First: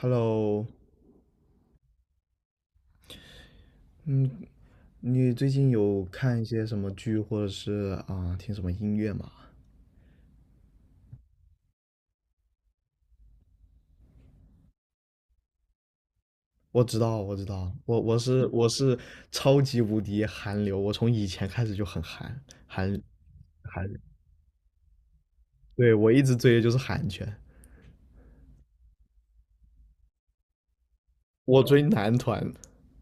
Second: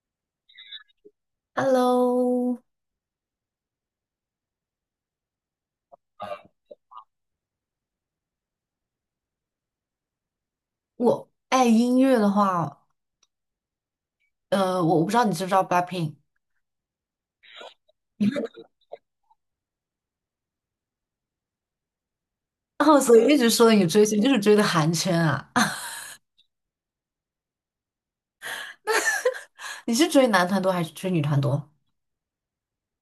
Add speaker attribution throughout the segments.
Speaker 1: Hello,
Speaker 2: Hello，
Speaker 1: 嗯，你最近有看一些什么剧，或者是听什么音乐吗？
Speaker 2: 我爱音乐的话，我不知道你知不知道 BLACKPINK。
Speaker 1: 我知道，我知道，我是超级无敌韩流，我从以前开始就很韩
Speaker 2: 哦，所以一直说
Speaker 1: 韩
Speaker 2: 你
Speaker 1: 流，
Speaker 2: 追星就是追的韩圈啊。
Speaker 1: 对，我一直追的就是韩圈，
Speaker 2: 你是追男团多还是追女团
Speaker 1: 我
Speaker 2: 多？
Speaker 1: 追男团，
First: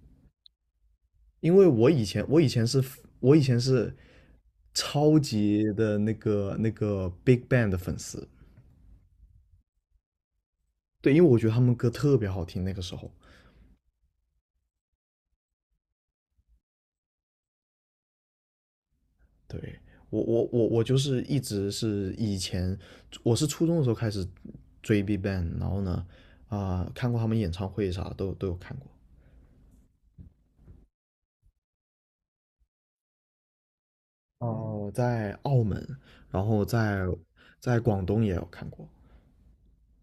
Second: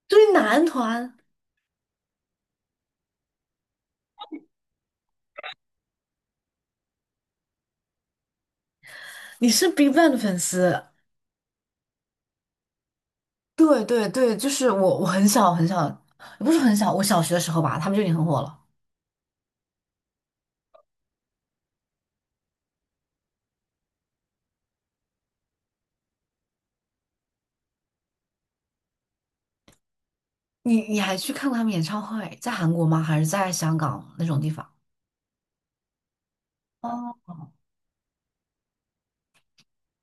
Speaker 2: 追男团。
Speaker 1: 因为我以前是超级的那个 Big Bang 的粉丝，
Speaker 2: 你是 BigBang 的粉丝？
Speaker 1: 对，因为我觉得他们歌特别好听，那个时候。
Speaker 2: 对对对，就是我，我很小，也不是很小，我小学的时候吧，他们就已经很火了。
Speaker 1: 对，我就是一直是以前，我是初中的时候开始追 BigBang,然后呢，看过他们演唱会啥都都有看过。
Speaker 2: 你你还去看过他们演唱会，在韩国吗？还是在香港那种地方？
Speaker 1: 哦，在澳门，然后在
Speaker 2: 哦
Speaker 1: 在广东也有看过。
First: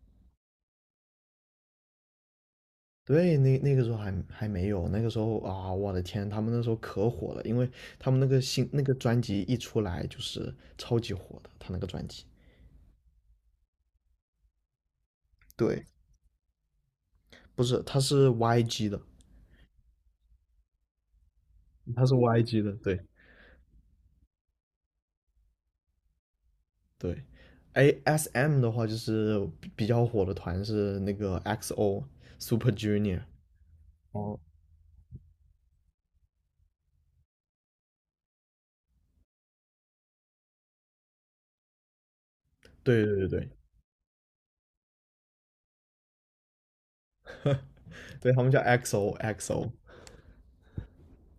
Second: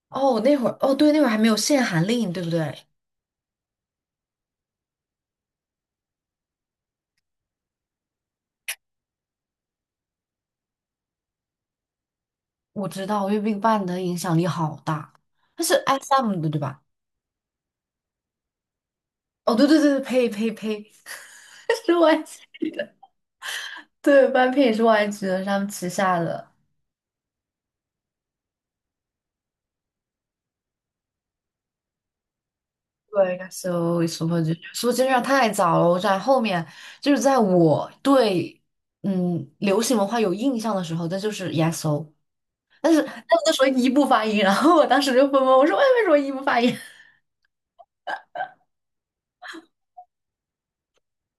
Speaker 2: 哦，那会儿哦，对，那会儿还没有限韩令，对不对？
Speaker 1: 对，那个时候还还没有，那个时候啊，我的天，他们那时候可火了，因为他们那个新那个专辑一出来就是超级火的，他那个专辑。
Speaker 2: 我知道月 n 办的影响力好大，它是
Speaker 1: 对，
Speaker 2: SM 的对吧？
Speaker 1: 不是，他是 YG 的，
Speaker 2: 哦，对对对对，呸呸呸，是
Speaker 1: 他是 YG 的，
Speaker 2: YG 的。
Speaker 1: 对。
Speaker 2: 对，半片也是 YG 的，是他们旗下的。
Speaker 1: 对，ASM 的话就是比比较火的团是那个 XO Super Junior,
Speaker 2: 对，应该是 Super
Speaker 1: 哦，
Speaker 2: Junior。Super Junior 太早了，我在后面就是在我对嗯流行文化有印象的时候，那就是 e S o， 但是
Speaker 1: 对
Speaker 2: 他
Speaker 1: 对
Speaker 2: 们
Speaker 1: 对对，
Speaker 2: 那时候一不发音，然后我当时就懵懵，我说为什么一不发音？
Speaker 1: 对他们叫 XO XO,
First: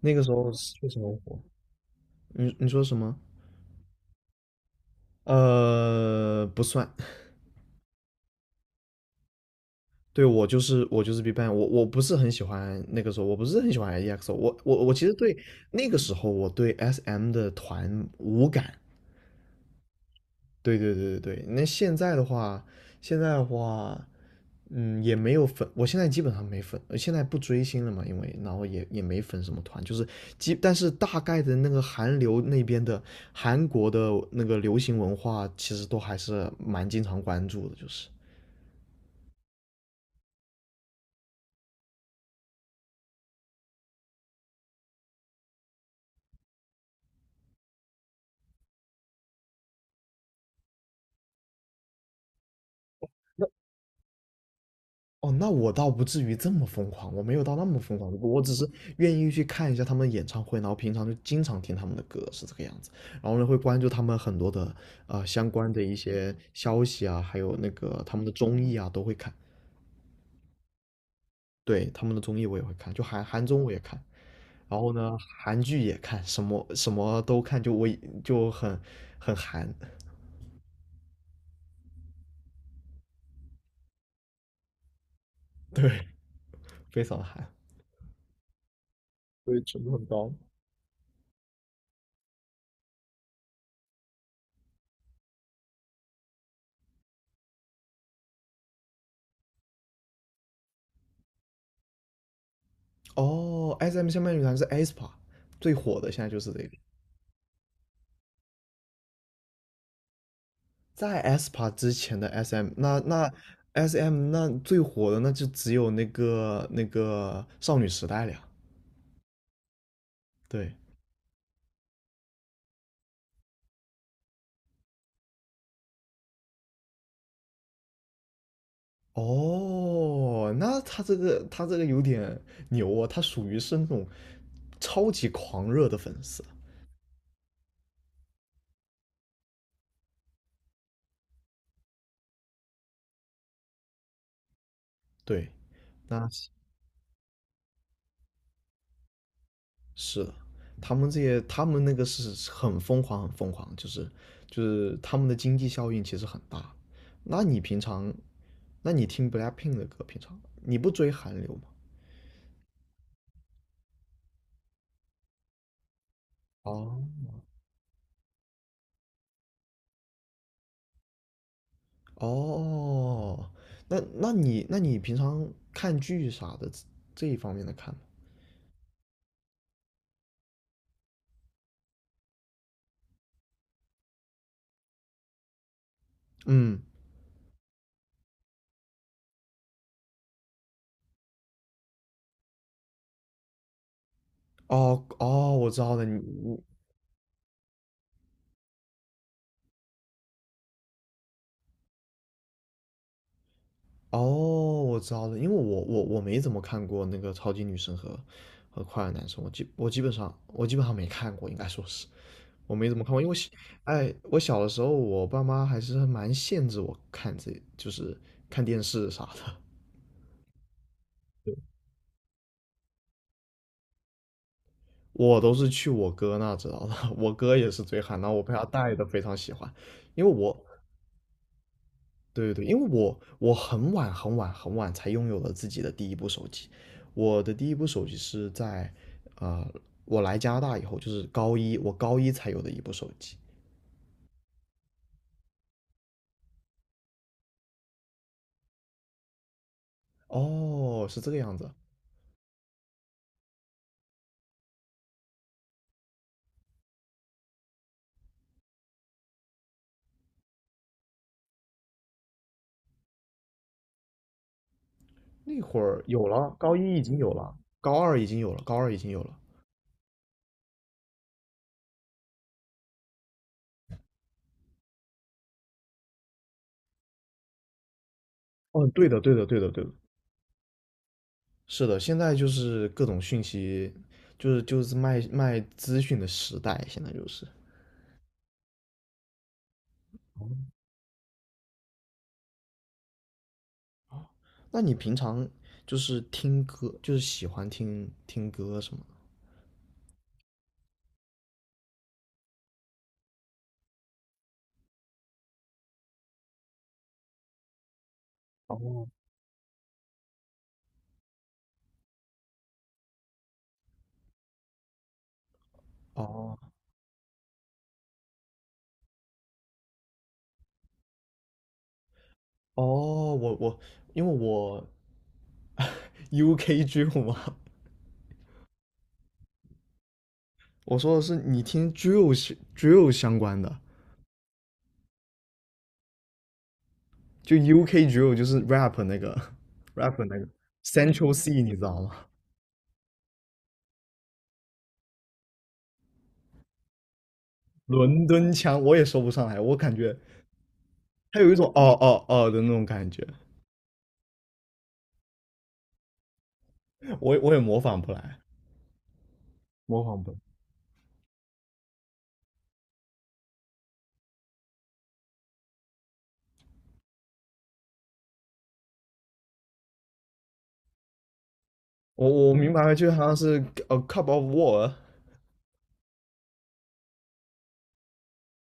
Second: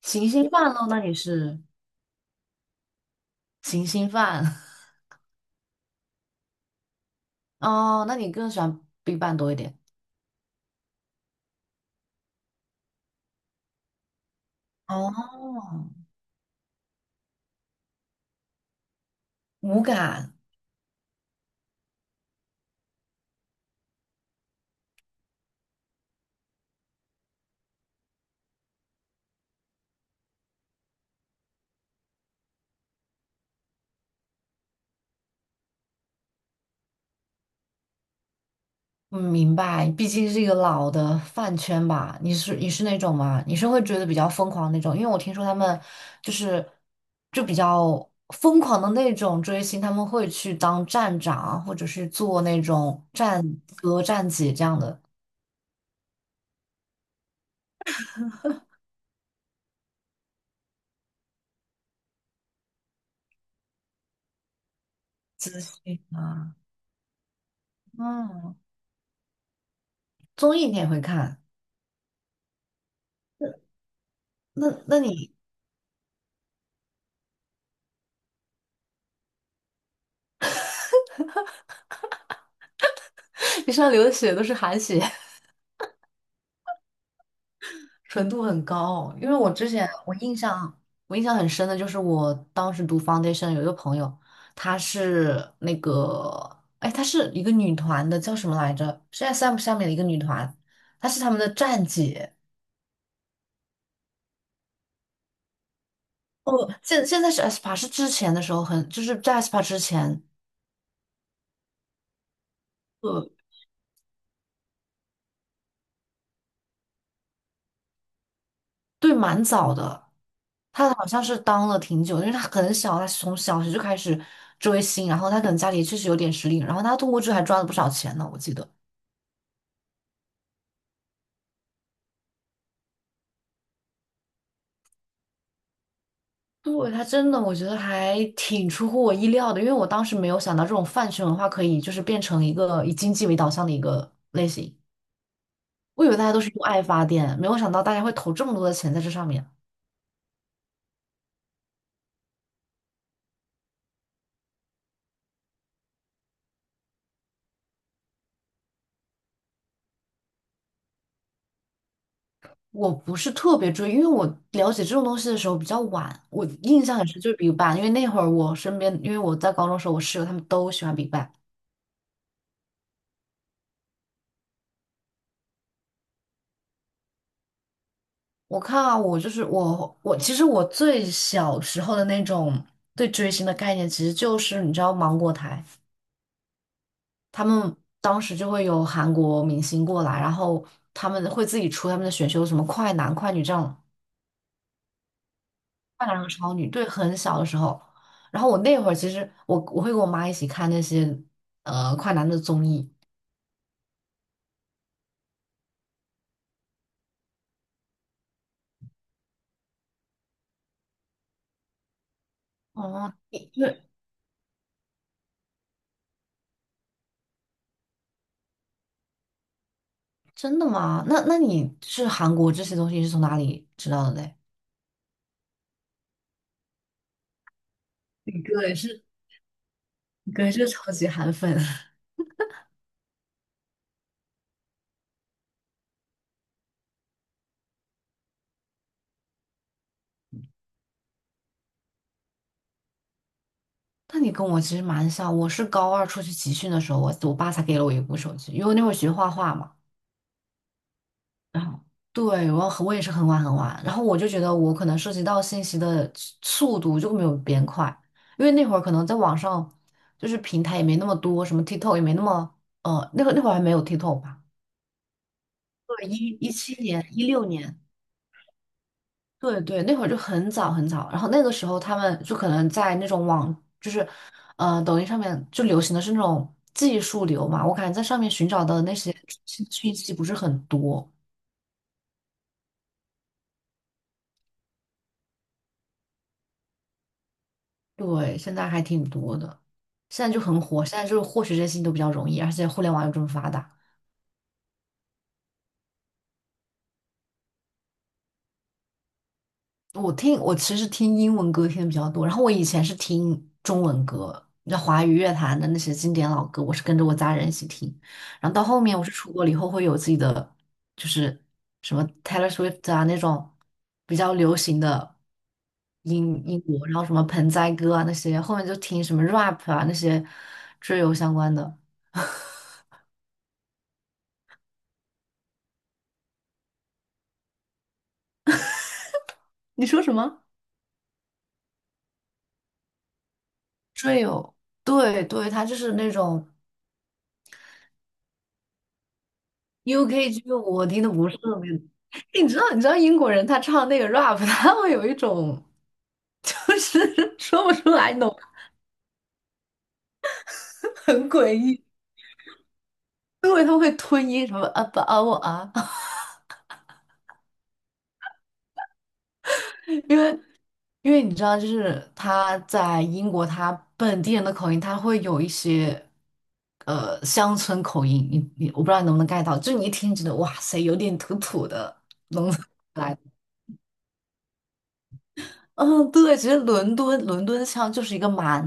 Speaker 1: 那个
Speaker 2: 行
Speaker 1: 时
Speaker 2: 星
Speaker 1: 候
Speaker 2: 饭
Speaker 1: 是
Speaker 2: 喽。
Speaker 1: 确实
Speaker 2: 那你
Speaker 1: 很火。
Speaker 2: 是
Speaker 1: 你你说什么？
Speaker 2: 行星饭。
Speaker 1: 不算。
Speaker 2: 哦，那你更喜欢 Big Bang 多一点？
Speaker 1: 对，我就是我就是 BigBang,我我不是很喜欢那个时候，我不是很喜欢 EXO,我其
Speaker 2: 哦，
Speaker 1: 实对那个时候我对 SM 的团无感，
Speaker 2: 无感。
Speaker 1: 对对对对对，那现在的话，现在的话，也没有粉，我现在基本上没粉，现在不追星了嘛，因为然后也也没粉什么团，就是基，但是大概的那个韩流那边的韩国的那个流行文化，其实都还是蛮经常关注的，就是，
Speaker 2: 嗯，明白。毕竟是一个老的饭圈吧。你是那种吗？你是会觉得比较疯狂那种？因为我听说他们就是就比较疯狂的那种追星，他们会去当站长，或者是做那种站哥、站姐这样的
Speaker 1: 哦，那我倒不至于这么疯狂，我没有到那么疯狂，我只是愿意去看一下他们演唱会，然后平常就经常听他们的歌，是这个样子。然后呢，会关注他们很多的啊相
Speaker 2: 资
Speaker 1: 关的一
Speaker 2: 讯
Speaker 1: 些
Speaker 2: 啊。
Speaker 1: 消息啊，还有那个他们的
Speaker 2: 嗯，
Speaker 1: 综艺啊，都会看。
Speaker 2: 综艺你也会看？
Speaker 1: 对，他们的综艺我也会看，就韩韩综我也看，然
Speaker 2: 那
Speaker 1: 后
Speaker 2: 那
Speaker 1: 呢，
Speaker 2: 你。
Speaker 1: 韩剧也看，什么什么都看，就我就很很韩，
Speaker 2: 你上流的血都是韩血？
Speaker 1: 对，非常韩。
Speaker 2: 纯度很高。因为我
Speaker 1: 所以
Speaker 2: 之
Speaker 1: 程
Speaker 2: 前
Speaker 1: 度很
Speaker 2: 我
Speaker 1: 高。
Speaker 2: 印象我印象很深的就是我当时读 foundation 有一个朋友，她是那个哎，她是一个女团的，叫什么来着？是 SM 下面的一个女团，她是他们的站姐。
Speaker 1: 哦，S M 下面女团是 aespa,最火的现在就是这个。
Speaker 2: 哦，现在是 aespa，是之前的时候很就是在 aespa 之前，
Speaker 1: 在 aespa 之前的 SM,那
Speaker 2: 呃，
Speaker 1: 那 SM 那最火的那就只有那个少女时代了呀。
Speaker 2: 对，蛮早的。
Speaker 1: 对，
Speaker 2: 她好像是当了挺久，因为她很小，她从小学就开始追星，然后她可能家里确实有点实力，然后她通过这还赚了不少钱呢，我记得。
Speaker 1: 哦，那他这个他这个有点牛哦，他属于是那种超级狂热的粉丝。
Speaker 2: 对，他真的，我觉得还挺出乎我意料的，因为我当时没有想到这种饭圈文化可以就是变成一个以经济为导向的一个类型。
Speaker 1: 对，
Speaker 2: 我以为大
Speaker 1: 那
Speaker 2: 家都
Speaker 1: 是
Speaker 2: 是用爱发电，没有想到大家会投这么多的钱在这上面。
Speaker 1: 是的，他们这些他们那个是很疯狂很疯狂，就是就是他们的经济效应其实很大。那你平常，那你听 BLACKPINK 的歌，平常你不追韩流吗？
Speaker 2: 我不是特别追，因为我了解这种东西的时候比较晚，我印象
Speaker 1: 哦
Speaker 2: 很深就是 BigBang，因为那会儿我身边，因为我在高中的时候，我室友他们都喜欢 BigBang。
Speaker 1: 哦，那那你那你平常看剧啥的这这一方面的看吗？
Speaker 2: 我看啊，我就是我，我其实我最小时候的那种对追星的概念，其实就是你知道芒果台。
Speaker 1: 嗯，
Speaker 2: 他们当时就会有韩国明星过来，然后他们会自己出他们的选秀，什么快男、快女这样，
Speaker 1: 哦哦，我知道了，
Speaker 2: 快
Speaker 1: 你
Speaker 2: 男和超
Speaker 1: 你
Speaker 2: 女，对，很小的时候。然后我那会儿其实我会跟我妈一起看那些快男的综艺。
Speaker 1: 哦，我知道了，因为我没怎么看过那个超级女生和和快乐男生，我基本上没看过，应该说是我没怎么看
Speaker 2: 哦，
Speaker 1: 过，因为我小，
Speaker 2: 你对。
Speaker 1: 我小的时候我爸妈还是蛮限制我看这就是看电视啥的，
Speaker 2: 真的吗？那那你是韩国这些东西是从哪里知道的嘞？
Speaker 1: 我都是去我哥那知道的，我哥也是追韩，然后
Speaker 2: 你
Speaker 1: 我被
Speaker 2: 哥
Speaker 1: 他
Speaker 2: 也
Speaker 1: 带
Speaker 2: 是，
Speaker 1: 的非常喜欢，因为
Speaker 2: 你哥也
Speaker 1: 我，
Speaker 2: 是超级韩粉。
Speaker 1: 对对对，因为我我很晚很晚很晚才拥有了自己的第一部手机，我的第一部手机是在，呃，我来加拿大以后，就是高一，我高一才有的一部手机。
Speaker 2: 那你跟我其实蛮像，我是高二出去集训的时候，我爸才给了我一部手机，因为我那会儿学画画嘛。
Speaker 1: 哦，是这个样
Speaker 2: 然
Speaker 1: 子，
Speaker 2: 后对，我也是很晚很晚，然后我就觉得我可能涉及到信息的速度就没有别人快，因为那会儿可能在网上就是平台也没那么多，什么 TikTok 也没那么那会那会儿还没有 TikTok 吧？
Speaker 1: 那会儿
Speaker 2: 对，
Speaker 1: 有
Speaker 2: 一一
Speaker 1: 了，
Speaker 2: 七
Speaker 1: 高一已
Speaker 2: 年、
Speaker 1: 经
Speaker 2: 一
Speaker 1: 有
Speaker 2: 六
Speaker 1: 了，
Speaker 2: 年，
Speaker 1: 高二已经有了，高二已经有了。
Speaker 2: 对对，那会儿就很早很早，然后那个时候他们就可能在那种网就是抖音上面就流行的是那种技术流嘛，我感觉在上面寻找的
Speaker 1: 哦，
Speaker 2: 那
Speaker 1: 对
Speaker 2: 些
Speaker 1: 的对的对
Speaker 2: 信
Speaker 1: 的对的，
Speaker 2: 讯息不是很多。
Speaker 1: 是的，现在就是各种讯息，就是就是卖卖资讯的时代，现在就是。
Speaker 2: 对，现在还挺多的，现在就很火，现在就是获取这些信息都比较容易，而且互联网又这么发达。
Speaker 1: 那你平常就是听歌，就是喜欢听听歌什么的？
Speaker 2: 我听，我其实听英文歌听的比较多，然后我以前是听中文歌，那华语乐坛的那些经典老歌，我是跟着我家人一起听，然后到后面我是出国了以后会有自己的，就是什么 Taylor Swift 啊那种比较流行的英
Speaker 1: 哦
Speaker 2: 英国，然后什么盆栽歌啊那些，后面就听什么 rap 啊那些追游相关的。
Speaker 1: 哦，我我因为我 UK drill 嘛，
Speaker 2: 你说什么？
Speaker 1: 我说的是你听 drill 是 drill 相关的，
Speaker 2: Drill，对对，他就是那种
Speaker 1: 就 UK drill 就是 rap 那个 rap
Speaker 2: UK
Speaker 1: 那个
Speaker 2: g 我听的不
Speaker 1: Central
Speaker 2: 是特
Speaker 1: C,
Speaker 2: 别。
Speaker 1: 你知道吗？
Speaker 2: 你知道你知道英国人他唱那个 rap，他会有一种就是 说不出来，你
Speaker 1: 伦
Speaker 2: 懂吗。
Speaker 1: 敦腔我也说不上来，我感觉
Speaker 2: 很
Speaker 1: 它有
Speaker 2: 诡
Speaker 1: 一种
Speaker 2: 异，
Speaker 1: 哦哦哦的那种感觉。
Speaker 2: 因为他会吞音什么啊不啊我啊。
Speaker 1: 我我也模仿不来。模
Speaker 2: 因
Speaker 1: 仿不来。
Speaker 2: 为因为你知道，就是他在英国他本地人的口音，他会有一些乡村口音，你我不知道你能不能 get 到，就你一听觉得哇塞，有点土土的
Speaker 1: 我
Speaker 2: 农
Speaker 1: 我
Speaker 2: 村。
Speaker 1: 明白了，就好 像是 a cup of war。
Speaker 2: 嗯，对，其实伦敦腔就是一个蛮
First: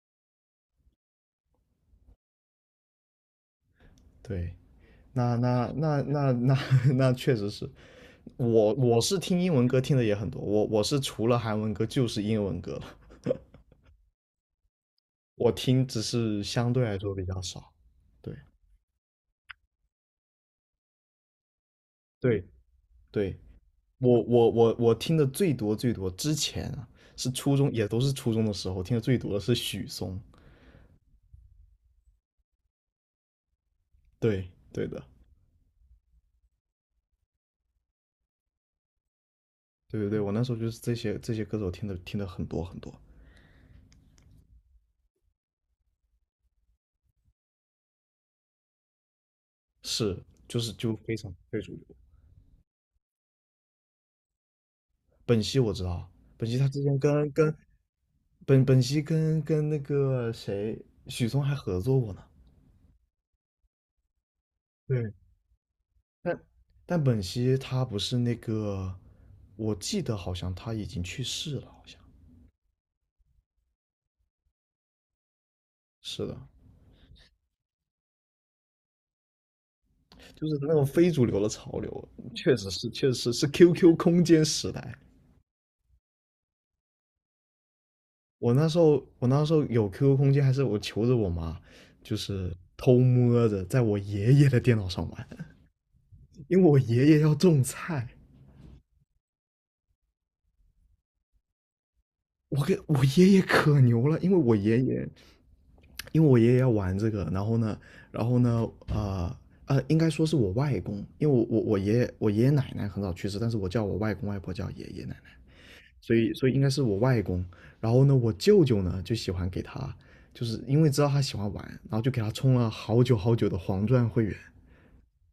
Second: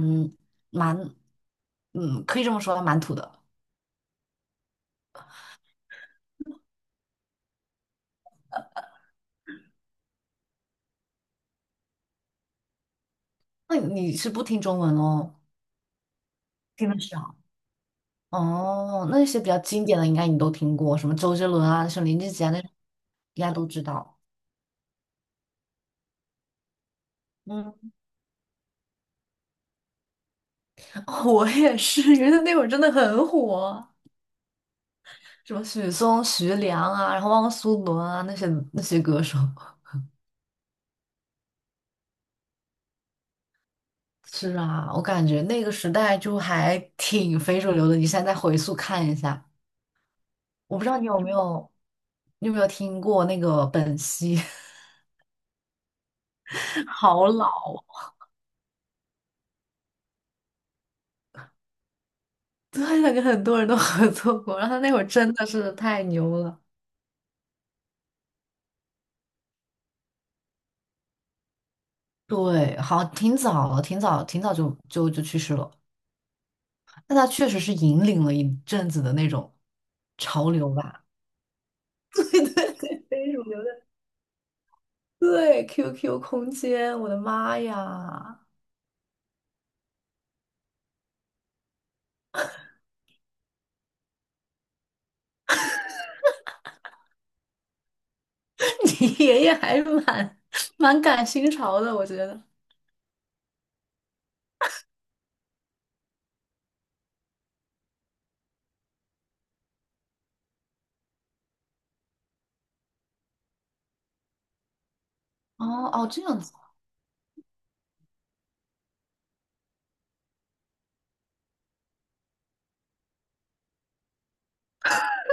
Speaker 2: 蛮，嗯，可以这么说吧，蛮土的。
Speaker 1: 对，那那那那那 那确实是，我我是听英文歌听的也很多，我我是除了韩文歌就是英文歌了，
Speaker 2: 那你是不听中文哦？
Speaker 1: 我听只是相对
Speaker 2: 听
Speaker 1: 来
Speaker 2: 得
Speaker 1: 说比
Speaker 2: 少。
Speaker 1: 较少。对
Speaker 2: 哦，那些比较经典的应该你都听过，什么周杰伦啊、什么林俊
Speaker 1: 对，
Speaker 2: 杰啊，那种
Speaker 1: 对，
Speaker 2: 应该都知道。
Speaker 1: 我听的最多最多之前啊是初中，也
Speaker 2: 嗯，
Speaker 1: 都是初中的时候听的最多的是许嵩。
Speaker 2: 我也是，因为那会儿真的很火，
Speaker 1: 对对的，
Speaker 2: 什么许嵩、徐良啊，然后汪苏泷啊，那些那些歌手。
Speaker 1: 对对对，我那时候就是这些这些歌手听的听的很多很多。
Speaker 2: 是啊，我感觉那个时代就还挺非主流的。你现在再回溯看一下。
Speaker 1: 是，就是
Speaker 2: 我不知
Speaker 1: 就
Speaker 2: 道你
Speaker 1: 非
Speaker 2: 有没
Speaker 1: 常非
Speaker 2: 有，
Speaker 1: 主流。
Speaker 2: 你有没有听过那个本兮。
Speaker 1: 本兮我知道，本兮他之 前
Speaker 2: 好
Speaker 1: 跟
Speaker 2: 老
Speaker 1: 跟
Speaker 2: 哦。
Speaker 1: 本兮跟跟那个谁许嵩还合作过呢。
Speaker 2: 对，那跟很多人都合作过，然后他那会儿
Speaker 1: 对，
Speaker 2: 真的是太牛
Speaker 1: 但
Speaker 2: 了。
Speaker 1: 但本兮他不是那个，我记得好像他已经去世了，好像
Speaker 2: 对，好，挺早了，挺早，挺早就去世了，
Speaker 1: 是的，
Speaker 2: 但他确实是引领了一阵子的那种
Speaker 1: 就
Speaker 2: 潮
Speaker 1: 是那
Speaker 2: 流
Speaker 1: 种
Speaker 2: 吧。
Speaker 1: 非主流的潮流，
Speaker 2: 对
Speaker 1: 确实
Speaker 2: 对
Speaker 1: 是
Speaker 2: 对，
Speaker 1: 确实
Speaker 2: 非主
Speaker 1: 是
Speaker 2: 流的。
Speaker 1: QQ 空间时代。
Speaker 2: 对，QQ 空间，我的妈呀。
Speaker 1: 我那时候有 QQ 空间，还是我求着我妈，就是偷摸着在我爷爷的电脑上玩。因为我爷爷要种菜，
Speaker 2: 你爷爷还是蛮蛮赶新潮的，我觉得。
Speaker 1: 我给我爷爷可牛了，因为我爷爷，因为我爷爷要玩这个，然后呢，然后呢，应该说是我外公，因为我爷爷我爷爷奶奶很早去世，但是我叫我外公外婆叫爷爷奶奶，
Speaker 2: 哦哦，
Speaker 1: 所
Speaker 2: 这
Speaker 1: 以
Speaker 2: 样
Speaker 1: 所
Speaker 2: 子。
Speaker 1: 以应该是我外公，然后呢，我舅舅呢就喜欢给他，就是因为知道他喜欢玩，然后就给他充了好久好久的黄钻会员，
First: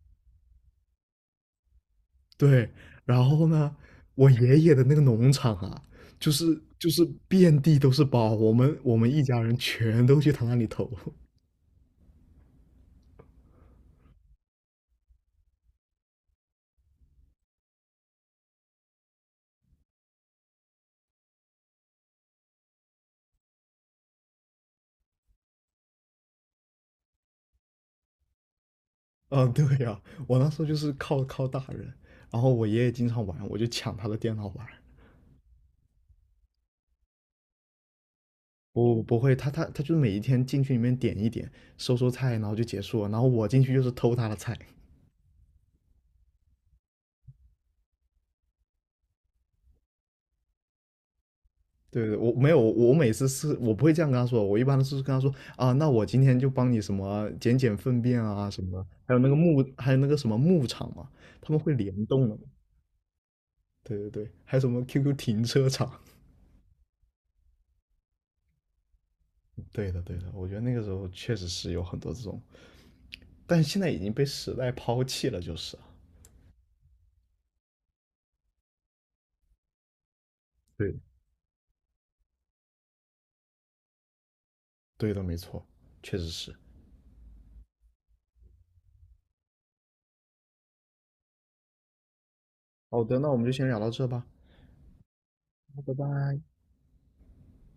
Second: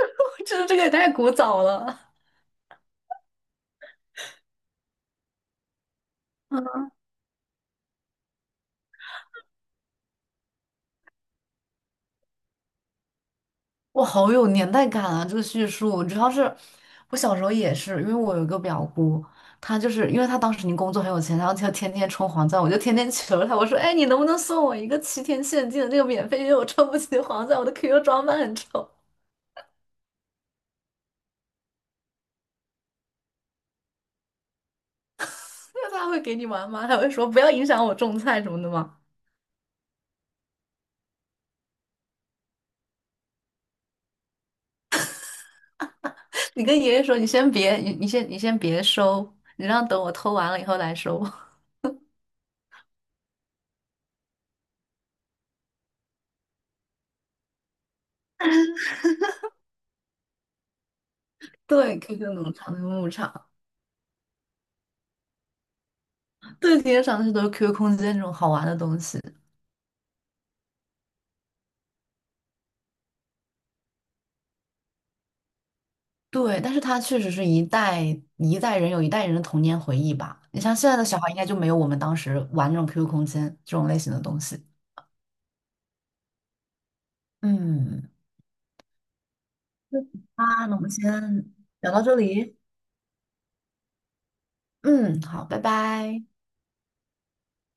Speaker 2: 这个也太古早了。
Speaker 1: 对，然后呢，我爷爷的那个农场啊，就是就是遍地都是包，我们我们一家人全都去他那里投。
Speaker 2: 哇，好有年代感啊！这个叙述，主要是我小时候也是，因为我有一个表姑，她就是因为她当时已经工作很有钱，然后她就天天充黄钻，我就天天求她，我说：“哎，你能不能送我一个七天限定的那个免费？因为我充不起黄钻，我的 QQ 装扮很丑。
Speaker 1: 啊，对呀，我那时候就是靠靠大人，然后我爷爷经常玩，我就抢他的电脑玩。
Speaker 2: 那她会给你玩吗？她会说不要影响我种菜什么的吗？
Speaker 1: 不不会，他他他就每一天进去里面点一点，收收菜，然后就结束了。然后我进去就是偷他的菜。
Speaker 2: 你跟爷爷说，你先别，你先别收，你让等我偷完了以后来收。
Speaker 1: 对对，我没有，我每次是我不会这样跟他说，我一般都是跟他说啊，那我今天就帮你什么捡捡粪便啊什么的，还有那个牧，还有那个什么牧场嘛，他 们会
Speaker 2: 对
Speaker 1: 联动
Speaker 2: ，QQ
Speaker 1: 的嘛，
Speaker 2: 农场那个牧场。
Speaker 1: 对对对，还有什么 QQ 停车场？
Speaker 2: 对，今天上的是都是 QQ 空间那种好玩的东西。
Speaker 1: 对的对的，我觉得那个时候确实是有很多这种，但是现在已经被时代抛弃了，就是啊，
Speaker 2: 对，但是它确实是一代人有一代人的童年回忆吧。你像现在
Speaker 1: 对
Speaker 2: 的小孩，应该就没有我们当时玩那种 QQ 空间这种类型的东西。
Speaker 1: 对的，没错，确实是。
Speaker 2: 嗯，啊，那我们先聊到这里。
Speaker 1: 好的，那我们就先聊到这吧，
Speaker 2: 嗯，好，拜
Speaker 1: 拜
Speaker 2: 拜。
Speaker 1: 拜。